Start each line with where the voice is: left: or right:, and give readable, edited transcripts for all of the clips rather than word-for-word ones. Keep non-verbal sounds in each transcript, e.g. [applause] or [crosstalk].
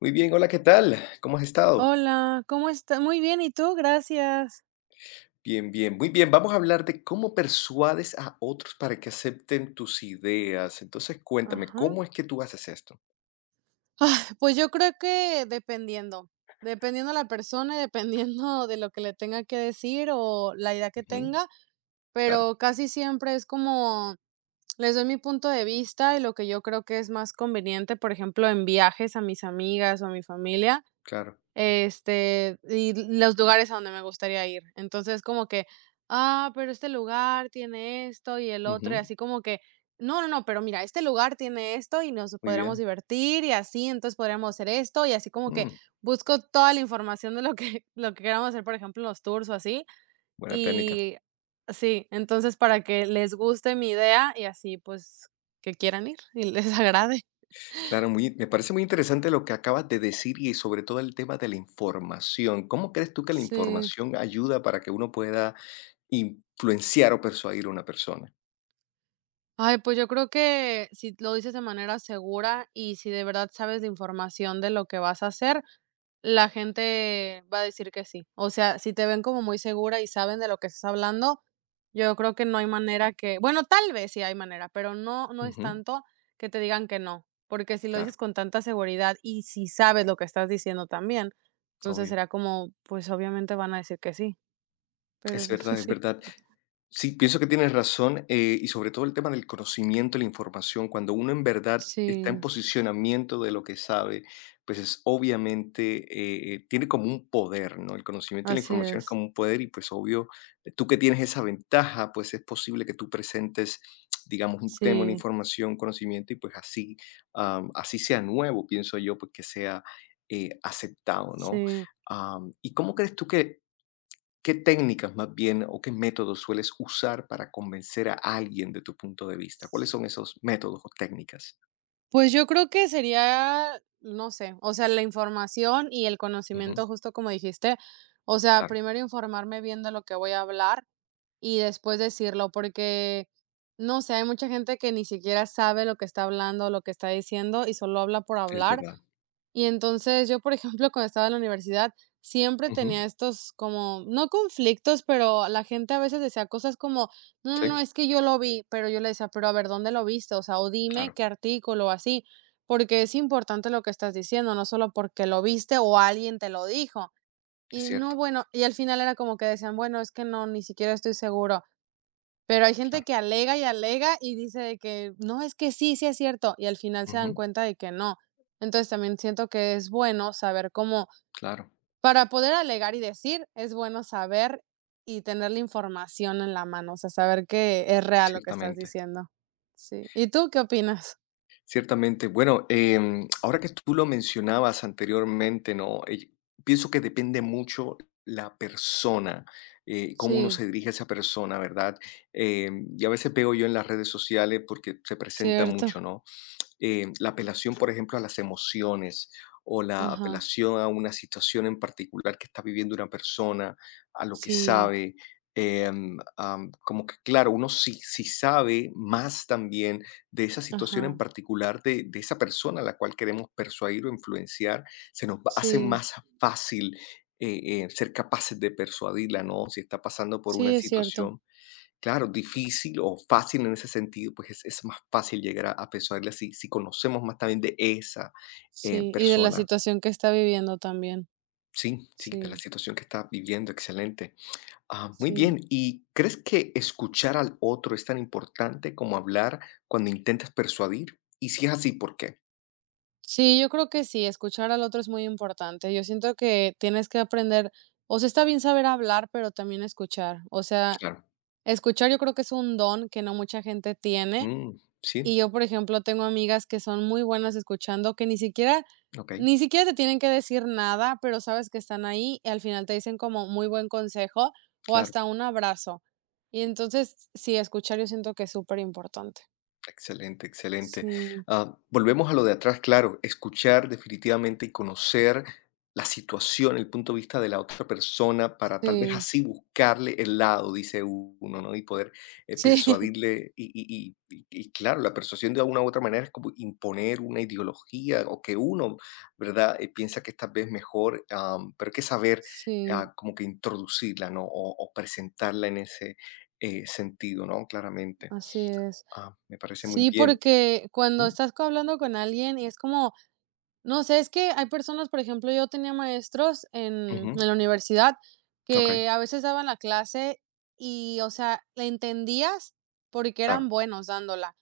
left: Muy bien, hola, ¿qué tal? ¿Cómo has estado?
right: Hola, ¿cómo estás? Muy bien, ¿y tú? Gracias.
left: Bien, bien, muy bien. Vamos a hablar de cómo persuades a otros para que acepten tus ideas. Entonces, cuéntame,
right: Ajá.
left: ¿cómo es que tú haces esto?
right: Pues yo creo que dependiendo la persona y dependiendo de lo que le tenga que decir o la idea que
left: Ujú,
right: tenga,
left: claro,
right: pero casi siempre es como les doy mi punto de vista y lo que yo creo que es más conveniente, por ejemplo, en viajes a mis amigas o a mi familia.
left: claro.
right: Este, y los lugares a donde me gustaría ir. Entonces, como que, ah, pero este lugar tiene esto y el otro, y
left: Ujú,
right: así como que, no, no, no, pero mira, este lugar tiene esto y nos
left: muy
right: podríamos
left: bien.
right: divertir y así, entonces podríamos hacer esto y así como que
left: Mm,
right: busco toda la información de lo que, [laughs] lo que queramos hacer, por ejemplo, en los tours o así.
left: buena técnica.
right: Y sí, entonces para que les guste mi idea y así pues que quieran ir y les [laughs] agrade.
left: Claro, muy, me parece muy interesante lo que acabas de decir y sobre todo el tema de la información. ¿Cómo crees tú que la
right: Sí.
left: información ayuda para que uno pueda influenciar o persuadir a una persona?
right: Ay, pues yo creo que si lo dices de manera segura y si de verdad sabes de información de lo que vas a hacer, la gente va a decir que sí. O sea, si te ven como muy segura y saben de lo que estás hablando, yo creo que no hay manera que, bueno, tal vez sí hay manera, pero no, no es
left: Ujú,
right: tanto que te digan que no, porque si lo
left: claro,
right: dices con tanta seguridad y si sabes lo que estás diciendo también, entonces
left: obvio.
right: será como, pues obviamente van a decir que sí, pero
left: Es
right: [laughs]
left: verdad, es
right: sí,
left: verdad. Sí, pienso que tienes razón, y sobre todo el tema del conocimiento, la información, cuando uno en verdad está en
right: sí,
left: posicionamiento de lo que sabe, pues es obviamente, tiene como un poder, ¿no? El conocimiento y la
right: así
left: información es
right: es,
left: como un poder y pues obvio, tú que tienes esa ventaja, pues es posible que tú presentes, digamos, un tema, una
right: sí,
left: información, conocimiento y pues así, así sea nuevo, pienso yo, pues que sea aceptado, ¿no?
right: sí.
left: Am, ¿y cómo crees tú que ¿Qué técnicas más bien o qué métodos sueles usar para convencer a alguien de tu punto de vista? ¿Cuáles son esos métodos o técnicas?
right: Pues yo creo que sería, no sé, o sea, la información y el
left: Ujú,
right: conocimiento, justo como dijiste, o sea,
left: claro,
right: primero informarme bien de lo que voy a hablar y después decirlo, porque, no sé, hay mucha gente que ni siquiera sabe lo que está hablando, lo que está diciendo y solo habla por
left: es
right: hablar
left: verdad.
right: y entonces yo, por ejemplo, cuando estaba en la universidad, siempre
left: Ujú,
right: tenía estos como, no conflictos, pero la gente a veces decía cosas como, no, no, no,
left: sí,
right: es que yo lo vi, pero yo le decía, pero a ver, ¿dónde lo viste? O sea, o dime
left: claro,
right: qué artículo o así, porque es importante lo que estás diciendo, no solo porque lo viste o alguien te lo dijo.
left: es
right: Y no,
left: cierto,
right: bueno, y al final era como que decían, bueno, es que no, ni siquiera estoy seguro. Pero hay gente
left: claro.
right: que alega y alega y dice de que no, es que sí, sí es cierto, y al final se dan
left: Ujú,
right: cuenta de que no. Entonces también siento que es bueno saber cómo,
left: claro,
right: para poder alegar y decir, es bueno saber y tener la información en la mano, o sea, saber que es real lo que estás
left: ciertamente.
right: diciendo. Sí. ¿Y tú qué opinas?
left: Ciertamente. Bueno, ahora que tú lo mencionabas anteriormente, ¿no? Pienso que depende mucho la persona, cómo uno
right: Sí,
left: se dirige a esa persona, ¿verdad? Y a veces veo yo en las redes sociales porque se presenta
right: cierto.
left: mucho, ¿no? La apelación, por ejemplo, a las emociones o la
right: Ajá.
left: apelación a una situación en particular que está viviendo una persona, a lo que
right: Sí,
left: sabe. Como que claro, uno sí, sí sabe más también de esa situación en
right: ajá.
left: particular, de esa persona a la cual queremos persuadir o influenciar, hace
right: Sí,
left: más fácil ser capaces de persuadirla, ¿no? Si está pasando por una
right: sí es cierto.
left: situación claro, difícil o fácil en ese sentido, pues es más fácil llegar a persuadirle si, si conocemos más también de esa
right: Sí. Y de la
left: persona.
right: situación que está viviendo también.
left: Sí, sí, de la
right: Sí,
left: situación que está viviendo, excelente. Ah, muy
right: sí.
left: bien, ¿y crees que escuchar al otro es tan importante como hablar cuando intentas persuadir? Y si es así, ¿por qué?
right: Sí, yo creo que sí, escuchar al otro es muy importante. Yo siento que tienes que aprender, o sea, está bien saber hablar, pero también escuchar. O sea,
left: Claro.
right: escuchar yo creo que es un don que no mucha gente tiene.
left: Mm, sí,
right: Y yo, por ejemplo, tengo amigas que son muy buenas escuchando, que ni siquiera,
left: ok,
right: ni siquiera te tienen que decir nada, pero sabes que están ahí y al final te dicen como muy buen consejo o
left: claro.
right: hasta un abrazo. Y entonces, sí, escuchar yo siento que es súper importante.
left: Excelente, excelente.
right: Sí,
left: Ah, volvemos a lo de atrás, claro, escuchar definitivamente y conocer la situación, el punto de vista de la otra persona para tal vez
right: sí,
left: así buscarle el lado, dice uno, ¿no? Y poder
right: sí, [laughs]
left: persuadirle. Y claro, la persuasión de alguna u otra manera es como imponer una ideología o que uno, ¿verdad? Piensa que esta vez mejor, pero hay que saber
right: sí,
left: ah, como que introducirla, ¿no? O presentarla en ese sentido, ¿no? Claramente.
right: así es.
left: Ah, me parece muy
right: Sí,
left: bien.
right: porque cuando
left: Mm,
right: estás co hablando con alguien y es como, no sé, es que hay personas, por ejemplo, yo tenía maestros en
left: ujú,
right: en la universidad
left: okey,
right: que a veces daban la clase y, o sea, la entendías porque eran
left: claro.
right: buenos dándola,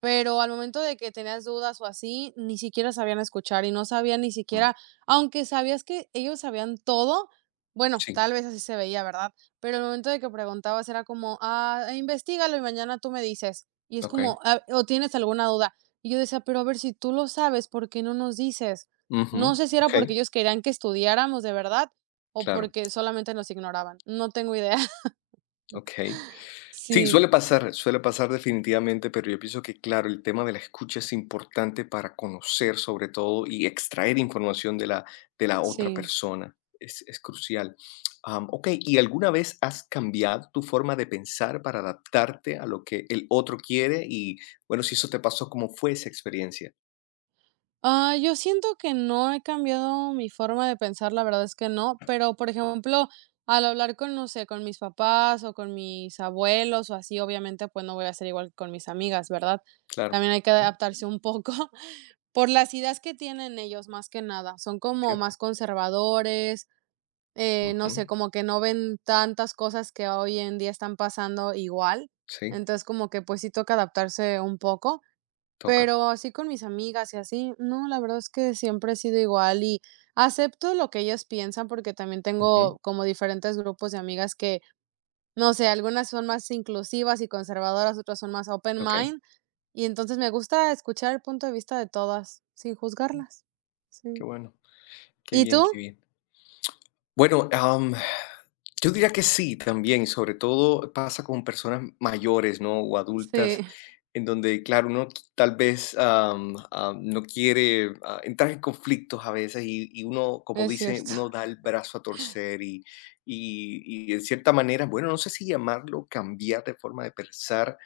right: pero al momento de que tenías dudas o así, ni siquiera sabían escuchar y no sabían ni
left: Mm,
right: siquiera, aunque sabías que ellos sabían todo, bueno,
left: sí,
right: tal vez así se veía, ¿verdad? Pero al momento de que preguntabas era como, ah, investígalo y mañana tú me dices. Y es
left: okey.
right: como, ah, o tienes alguna duda. Y yo decía: "Pero a ver, si tú lo sabes, ¿por qué no nos dices?". No
left: Ujú,
right: sé si era
left: okey,
right: porque ellos querían que estudiáramos de verdad o
left: claro,
right: porque solamente nos ignoraban. No tengo idea. [laughs]
left: okey. Sí,
right: Sí,
left: suele pasar definitivamente, pero yo pienso que, claro, el tema de la escucha es importante para conocer, sobre todo, y extraer información de la otra
right: sí.
left: persona. Es crucial. Okey, ¿y alguna vez has cambiado tu forma de pensar para adaptarte a lo que el otro quiere? Y, bueno, si eso te pasó, ¿cómo fue esa experiencia?
right: Ah, yo siento que no he cambiado mi forma de pensar, la verdad es que no, pero, por ejemplo, al hablar con, no sé, con mis papás o con mis abuelos o así, obviamente, pues no voy a ser igual que con mis amigas, ¿verdad?
left: Claro.
right: También hay que
left: Ujú,
right: adaptarse un poco [laughs] por las ideas que tienen ellos, más que nada. Son como más
left: cierto.
right: conservadores. No
left: Ujú.
right: sé, como que no ven tantas cosas que hoy en día están pasando igual.
left: Sí,
right: Entonces, como que pues sí toca adaptarse un poco,
left: toca.
right: pero así con mis amigas y así, no, la verdad es que siempre he sido igual y acepto lo que ellas piensan porque también
left: Ujú.
right: tengo como diferentes grupos de amigas que, no sé, algunas son más inclusivas y conservadoras, otras son más open
left: Okey,
right: mind y entonces me gusta escuchar el punto de vista de todas sin juzgarlas.
left: qué
right: Sí.
left: bueno, qué
right: ¿Y tú?
left: bien, qué bien. Bueno, yo diría que sí, también, sobre todo pasa con personas mayores, ¿no?, o
right: Sí,
left: adultas, en donde, claro, tal vez, no quiere, entrar en conflictos a veces uno,
right: [laughs]
left: como
right: es
left: dice,
right: cierto.
left: uno da el brazo a torcer en cierta manera, bueno, no sé si llamarlo cambiar de forma de pensar,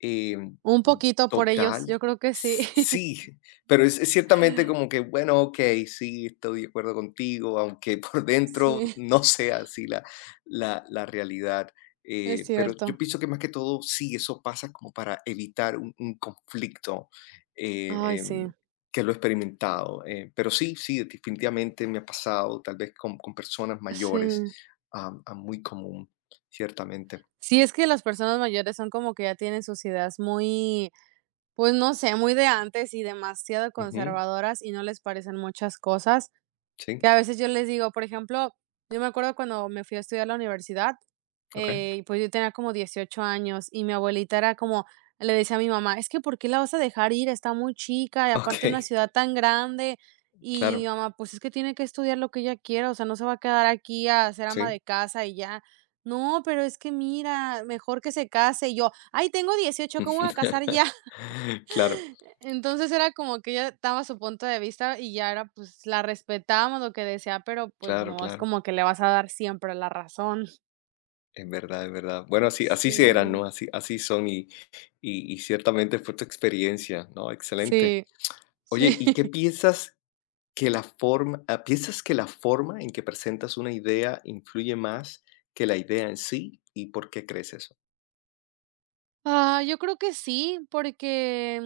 left: eh
right: Un poquito por ellos,
left: Total,
right: yo creo que sí. [laughs]
left: sí, pero es ciertamente como que, bueno, okey, sí, estoy de acuerdo contigo, aunque [laughs] por dentro
right: Sí,
left: no sea así la realidad,
right: es
left: pero yo
right: cierto.
left: pienso que más que todo, sí, eso pasa como para evitar un conflicto, eh,
right: Ay,
left: em,
right: sí,
left: que lo he experimentado, pero sí, sí, definitivamente me ha pasado, tal vez con personas mayores,
right: sí.
left: muy común, ciertamente.
right: Sí, es que las personas mayores son como que ya tienen sus ideas muy, pues, no sé, muy de antes y demasiado
left: Ujú,
right: conservadoras, y no les parecen muchas cosas.
left: sí,
right: Que a veces yo les digo, por ejemplo, yo me acuerdo cuando me fui a estudiar a la universidad,
left: okey.
right: y pues yo tenía como 18 años y mi abuelita era como, le decía a mi mamá, es que ¿por qué la vas a dejar ir? Está muy chica y aparte una
left: Okey,
right: ciudad tan grande. Y mi
left: [laughs] claro,
right: mamá, pues es que tiene que estudiar lo que ella quiera, o sea, no se va a quedar aquí a ser ama de
left: sí.
right: casa y ya. No, pero es que mira, mejor que se case. Y yo, ay, tengo 18, ¿cómo voy a casar ya?
left: [laughs] Claro,
right: Entonces era como que ella daba su punto de vista y ya era, pues, la respetábamos lo que decía, pero, pues,
left: claro,
right: no es
left: claro.
right: como que le vas a dar siempre la razón.
left: Es verdad, es verdad. Bueno, así, así sí eran,
right: Sí,
left: ¿no? Así, así son y, y ciertamente fue tu experiencia, ¿no? Excelente.
right: sí, sí.
left: Oye, ¿y qué
right: [laughs]
left: piensas que la forma, ah, piensas que la forma en que presentas una idea influye más que la idea en sí? ¿Y por qué crees eso?
right: Ah, yo creo que sí, porque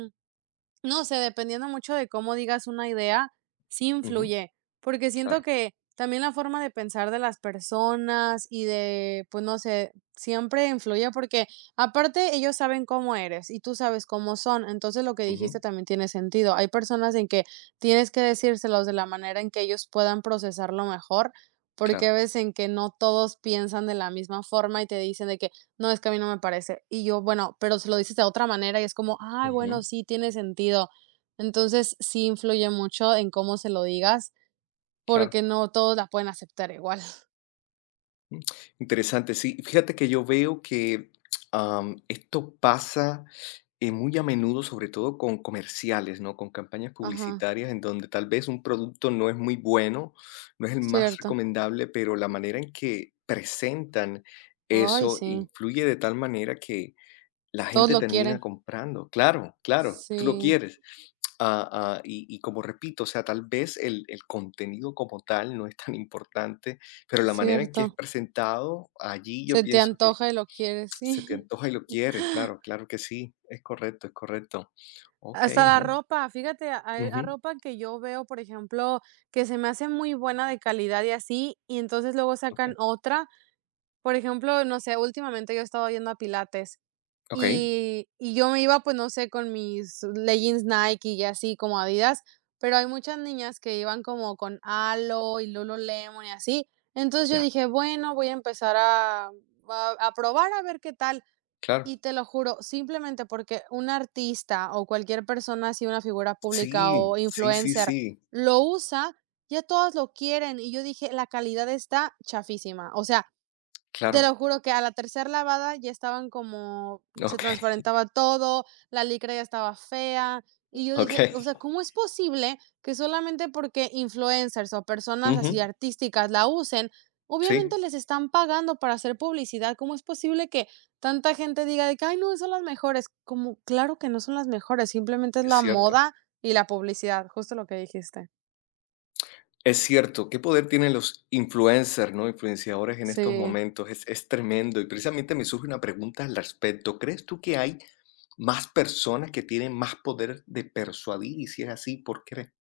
right: no sé, dependiendo mucho de cómo digas una idea, sí
left: Ujú,
right: influye, porque siento
left: claro,
right: que también la forma de pensar de las personas y de, pues no sé, siempre influye porque aparte ellos saben cómo eres y tú sabes cómo son, entonces lo que
left: ujú,
right: dijiste también tiene sentido. Hay personas en que tienes que decírselos de la manera en que ellos puedan procesarlo mejor,
left: claro,
right: porque ves en que no todos piensan de la misma forma y te dicen de que no, es que a mí no me parece. Y yo, bueno, pero se lo dices de otra manera y es como, ay, bueno,
left: ujú,
right: sí, tiene sentido. Entonces, sí influye mucho en cómo se lo digas,
left: claro.
right: porque no todos la pueden aceptar igual. [laughs]
left: Interesante, sí. Fíjate que yo veo que, esto pasa, muy a menudo, sobre todo con comerciales, ¿no? Con campañas
right: Ajá,
left: publicitarias en donde tal vez un producto no es muy bueno, no es el más
right: cierto.
left: recomendable, pero la manera en que presentan
right: Ay,
left: eso
right: sí,
left: influye de tal manera que la
right: todos
left: gente
right: lo
left: termina
right: quieren.
left: comprando. Claro, claro, tú lo
right: Sí,
left: quieres. Ah, y, y como repito, o sea, tal vez el contenido como tal no es tan importante, pero la manera en que es
right: cierto.
left: presentado, allí
right: Se
left: yo
right: te
left: pienso que
right: antoja y lo quieres,
left: se te
right: sí.
left: antoja y lo quieres, claro, claro que sí, es correcto, es correcto.
right: [laughs]
left: Ok,
right: Hasta la
left: ¿no?
right: ropa, fíjate, hay a
left: Ujú,
right: ropa que yo veo, por ejemplo, que se me hace muy buena de calidad y así, y entonces luego
left: ok,
right: sacan otra. Por ejemplo, no sé, últimamente yo he estado yendo a pilates
left: ok,
right: y yo me iba, pues, no sé, con mis leggings Nike y así como Adidas, pero hay muchas niñas que iban como con Alo y Lululemon y así. Entonces yo
left: ya,
right: dije: "Bueno, voy a empezar a a probar a ver qué tal".
left: claro.
right: Y te lo juro, simplemente porque un artista o cualquier persona así, una figura pública
left: Sí,
right: o
left: sí, sí,
right: influencer
left: sí,
right: lo usa, ya todas lo quieren. Y yo dije: "La calidad está chafísima". O sea, te
left: claro.
right: lo juro que a la tercera lavada ya estaban como se
left: Ok, [laughs]
right: transparentaba todo, la licra ya estaba fea, y yo
left: ok.
right: dije: "O sea, ¿cómo es posible que solamente porque influencers o personas así
left: Ujú,
right: artísticas la usen?". Obviamente
left: sí,
right: les están pagando para hacer publicidad, ¿cómo es posible que tanta gente diga de que: "Ay, no, son las mejores?". Como, claro que no son las mejores, simplemente es
left: es
right: la
left: cierto.
right: moda y la publicidad, justo lo que dijiste.
left: Es cierto, qué poder tienen los influencers, ¿no? Influenciadores en estos
right: Sí.
left: momentos, es tremendo. Y precisamente me surge una pregunta al respecto. ¿Crees tú que hay más personas que tienen más poder de persuadir? Y si es así, ¿por qué?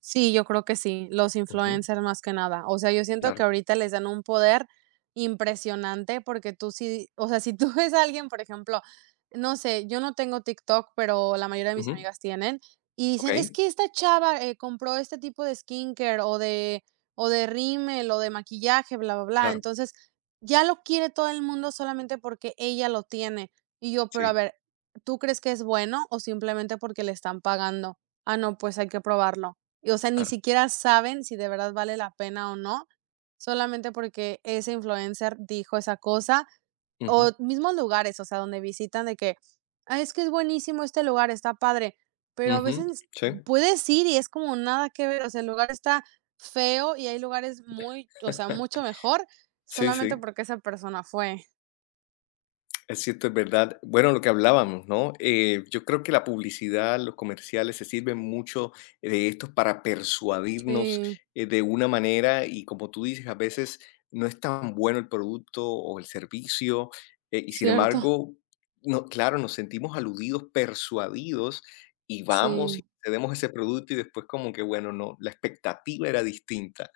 right: Sí, yo creo que sí, los
left: Ujú,
right: influencers más que nada. O sea, yo siento que
left: claro.
right: ahorita les dan un poder impresionante porque tú sí, o sea, si tú [laughs] ves a alguien, por ejemplo, no sé, yo no tengo TikTok, pero la mayoría de mis
left: Ujú,
right: amigas tienen y
left: ok,
right: dicen, es que esta chava compró este tipo de skincare o de rímel o de maquillaje, bla, bla, bla.
left: claro,
right: Entonces, ya lo quiere todo el mundo solamente porque ella lo tiene. Y yo, pero a
left: sí,
right: ver, ¿tú crees que es bueno o simplemente porque le están pagando? Ah, no, pues hay que probarlo. Y, o sea, ni
left: claro.
right: siquiera saben si de verdad vale la pena o no, solamente porque ese influencer dijo esa cosa, o
left: Ujú,
right: mismos lugares, o sea, donde visitan de que: "Ay, es que es buenísimo este lugar, está padre", pero a
left: ujú,
right: veces
left: sí,
right: puedes ir y es como nada que ver, o sea, el lugar está feo y hay lugares muy, o sea, mucho mejor,
left: sí,
right: solamente
left: sí.
right: porque esa persona fue.
left: Es cierto, es verdad. Bueno, lo que hablábamos, ¿no? Yo creo que la publicidad, los comerciales se sirven mucho de estos para persuadirnos
right: Sí,
left: de una manera y como tú dices, a veces no es tan bueno el producto o el servicio y sin
right: cierto.
left: embargo, no, claro, nos sentimos aludidos, persuadidos y vamos
right: Sí.
left: y cedemos ese producto y después como que, bueno, no, la expectativa era distinta.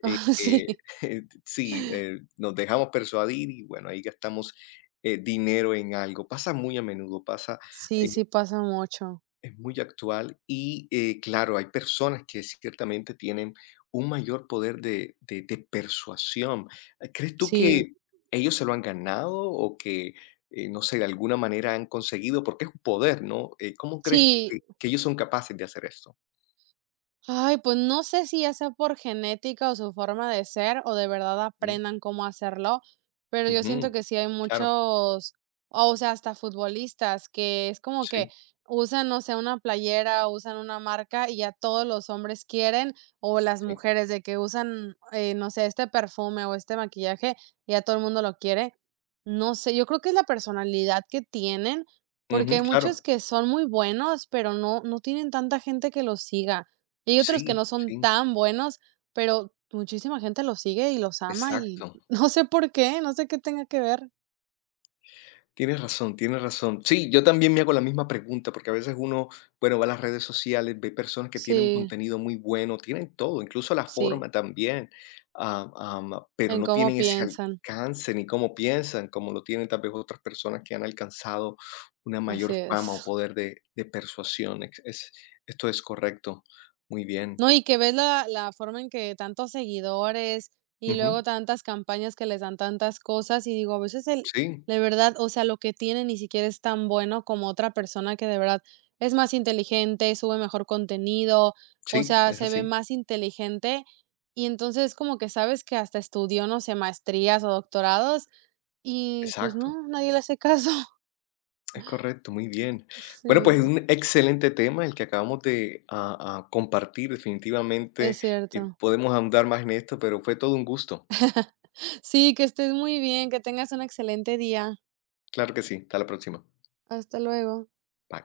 left: Eh,
right: [laughs]
left: eh,
right: Sí,
left: [laughs] sí, nos dejamos persuadir y bueno, ahí gastamos dinero en algo. Pasa muy a menudo, pasa,
right: sí,
left: eh,
right: sí pasa mucho.
left: es muy actual y claro, hay personas que ciertamente tienen un mayor poder de persuasión. ¿Crees tú
right: Sí,
left: que ellos se lo han ganado o que, no sé, de alguna manera han conseguido? Porque es un poder, ¿no? ¿Cómo crees
right: sí.
left: que ellos son capaces de hacer esto?
right: Ay, pues no sé si ya sea por genética o su forma de ser o de verdad
left: Mm,
right: aprendan cómo hacerlo, pero yo siento
left: ujú,
right: que sí hay
left: claro,
right: muchos, o sea, hasta futbolistas que es como que
left: sí,
right: usan, no sé, una playera, usan una marca y ya todos los hombres quieren, o las
left: sí.
right: mujeres de que usan, no sé, este perfume o este maquillaje, ya todo el mundo lo quiere. No sé, yo creo que es la personalidad que tienen, porque
left: Ujú,
right: hay muchos
left: claro,
right: que son muy buenos, pero no, no tienen tanta gente que los siga. Y hay otros que no
left: sí,
right: son
left: sí,
right: tan buenos, pero muchísima gente los sigue y los ama y
left: exacto.
right: [laughs] no sé por qué, no sé qué tenga que ver.
left: Tienes razón, tienes razón. Sí, yo también me hago la misma pregunta, porque a veces uno, bueno, va a las redes sociales, ve personas que tienen un
right: Sí,
left: contenido muy bueno, tienen todo, incluso la
right: sí,
left: forma también, ah, am, pero
right: en
left: no
right: cómo
left: tienen ese
right: piensan,
left: alcance ni cómo piensan, como lo tienen tal vez otras personas que han alcanzado una
right: así
left: mayor fama o
right: es.
left: poder de persuasión. Es, esto es correcto. Muy bien.
right: No, y que ves la forma en que tantos seguidores y
left: Ujú.
right: luego tantas campañas que les dan tantas cosas, y digo, a veces el
left: Sí,
right: de verdad, o sea, lo que tiene ni siquiera es tan bueno como otra persona que de verdad es más inteligente, sube mejor contenido, o
left: sí,
right: sea,
left: es
right: se ve
left: así.
right: más inteligente, y entonces como que sabes que hasta estudió, no sé, maestrías o doctorados, y pues
left: Exacto.
right: no, nadie le hace caso. [laughs]
left: Es correcto, muy bien. Bueno, pues es
right: Sí,
left: un excelente tema el que acabamos de compartir.
right: es
left: Definitivamente
right: cierto.
left: podemos andar más en esto, pero fue todo un gusto.
right: Sí, que estés muy bien, que tengas un excelente día.
left: Claro que sí. Hasta la próxima.
right: Hasta luego.
left: Bye.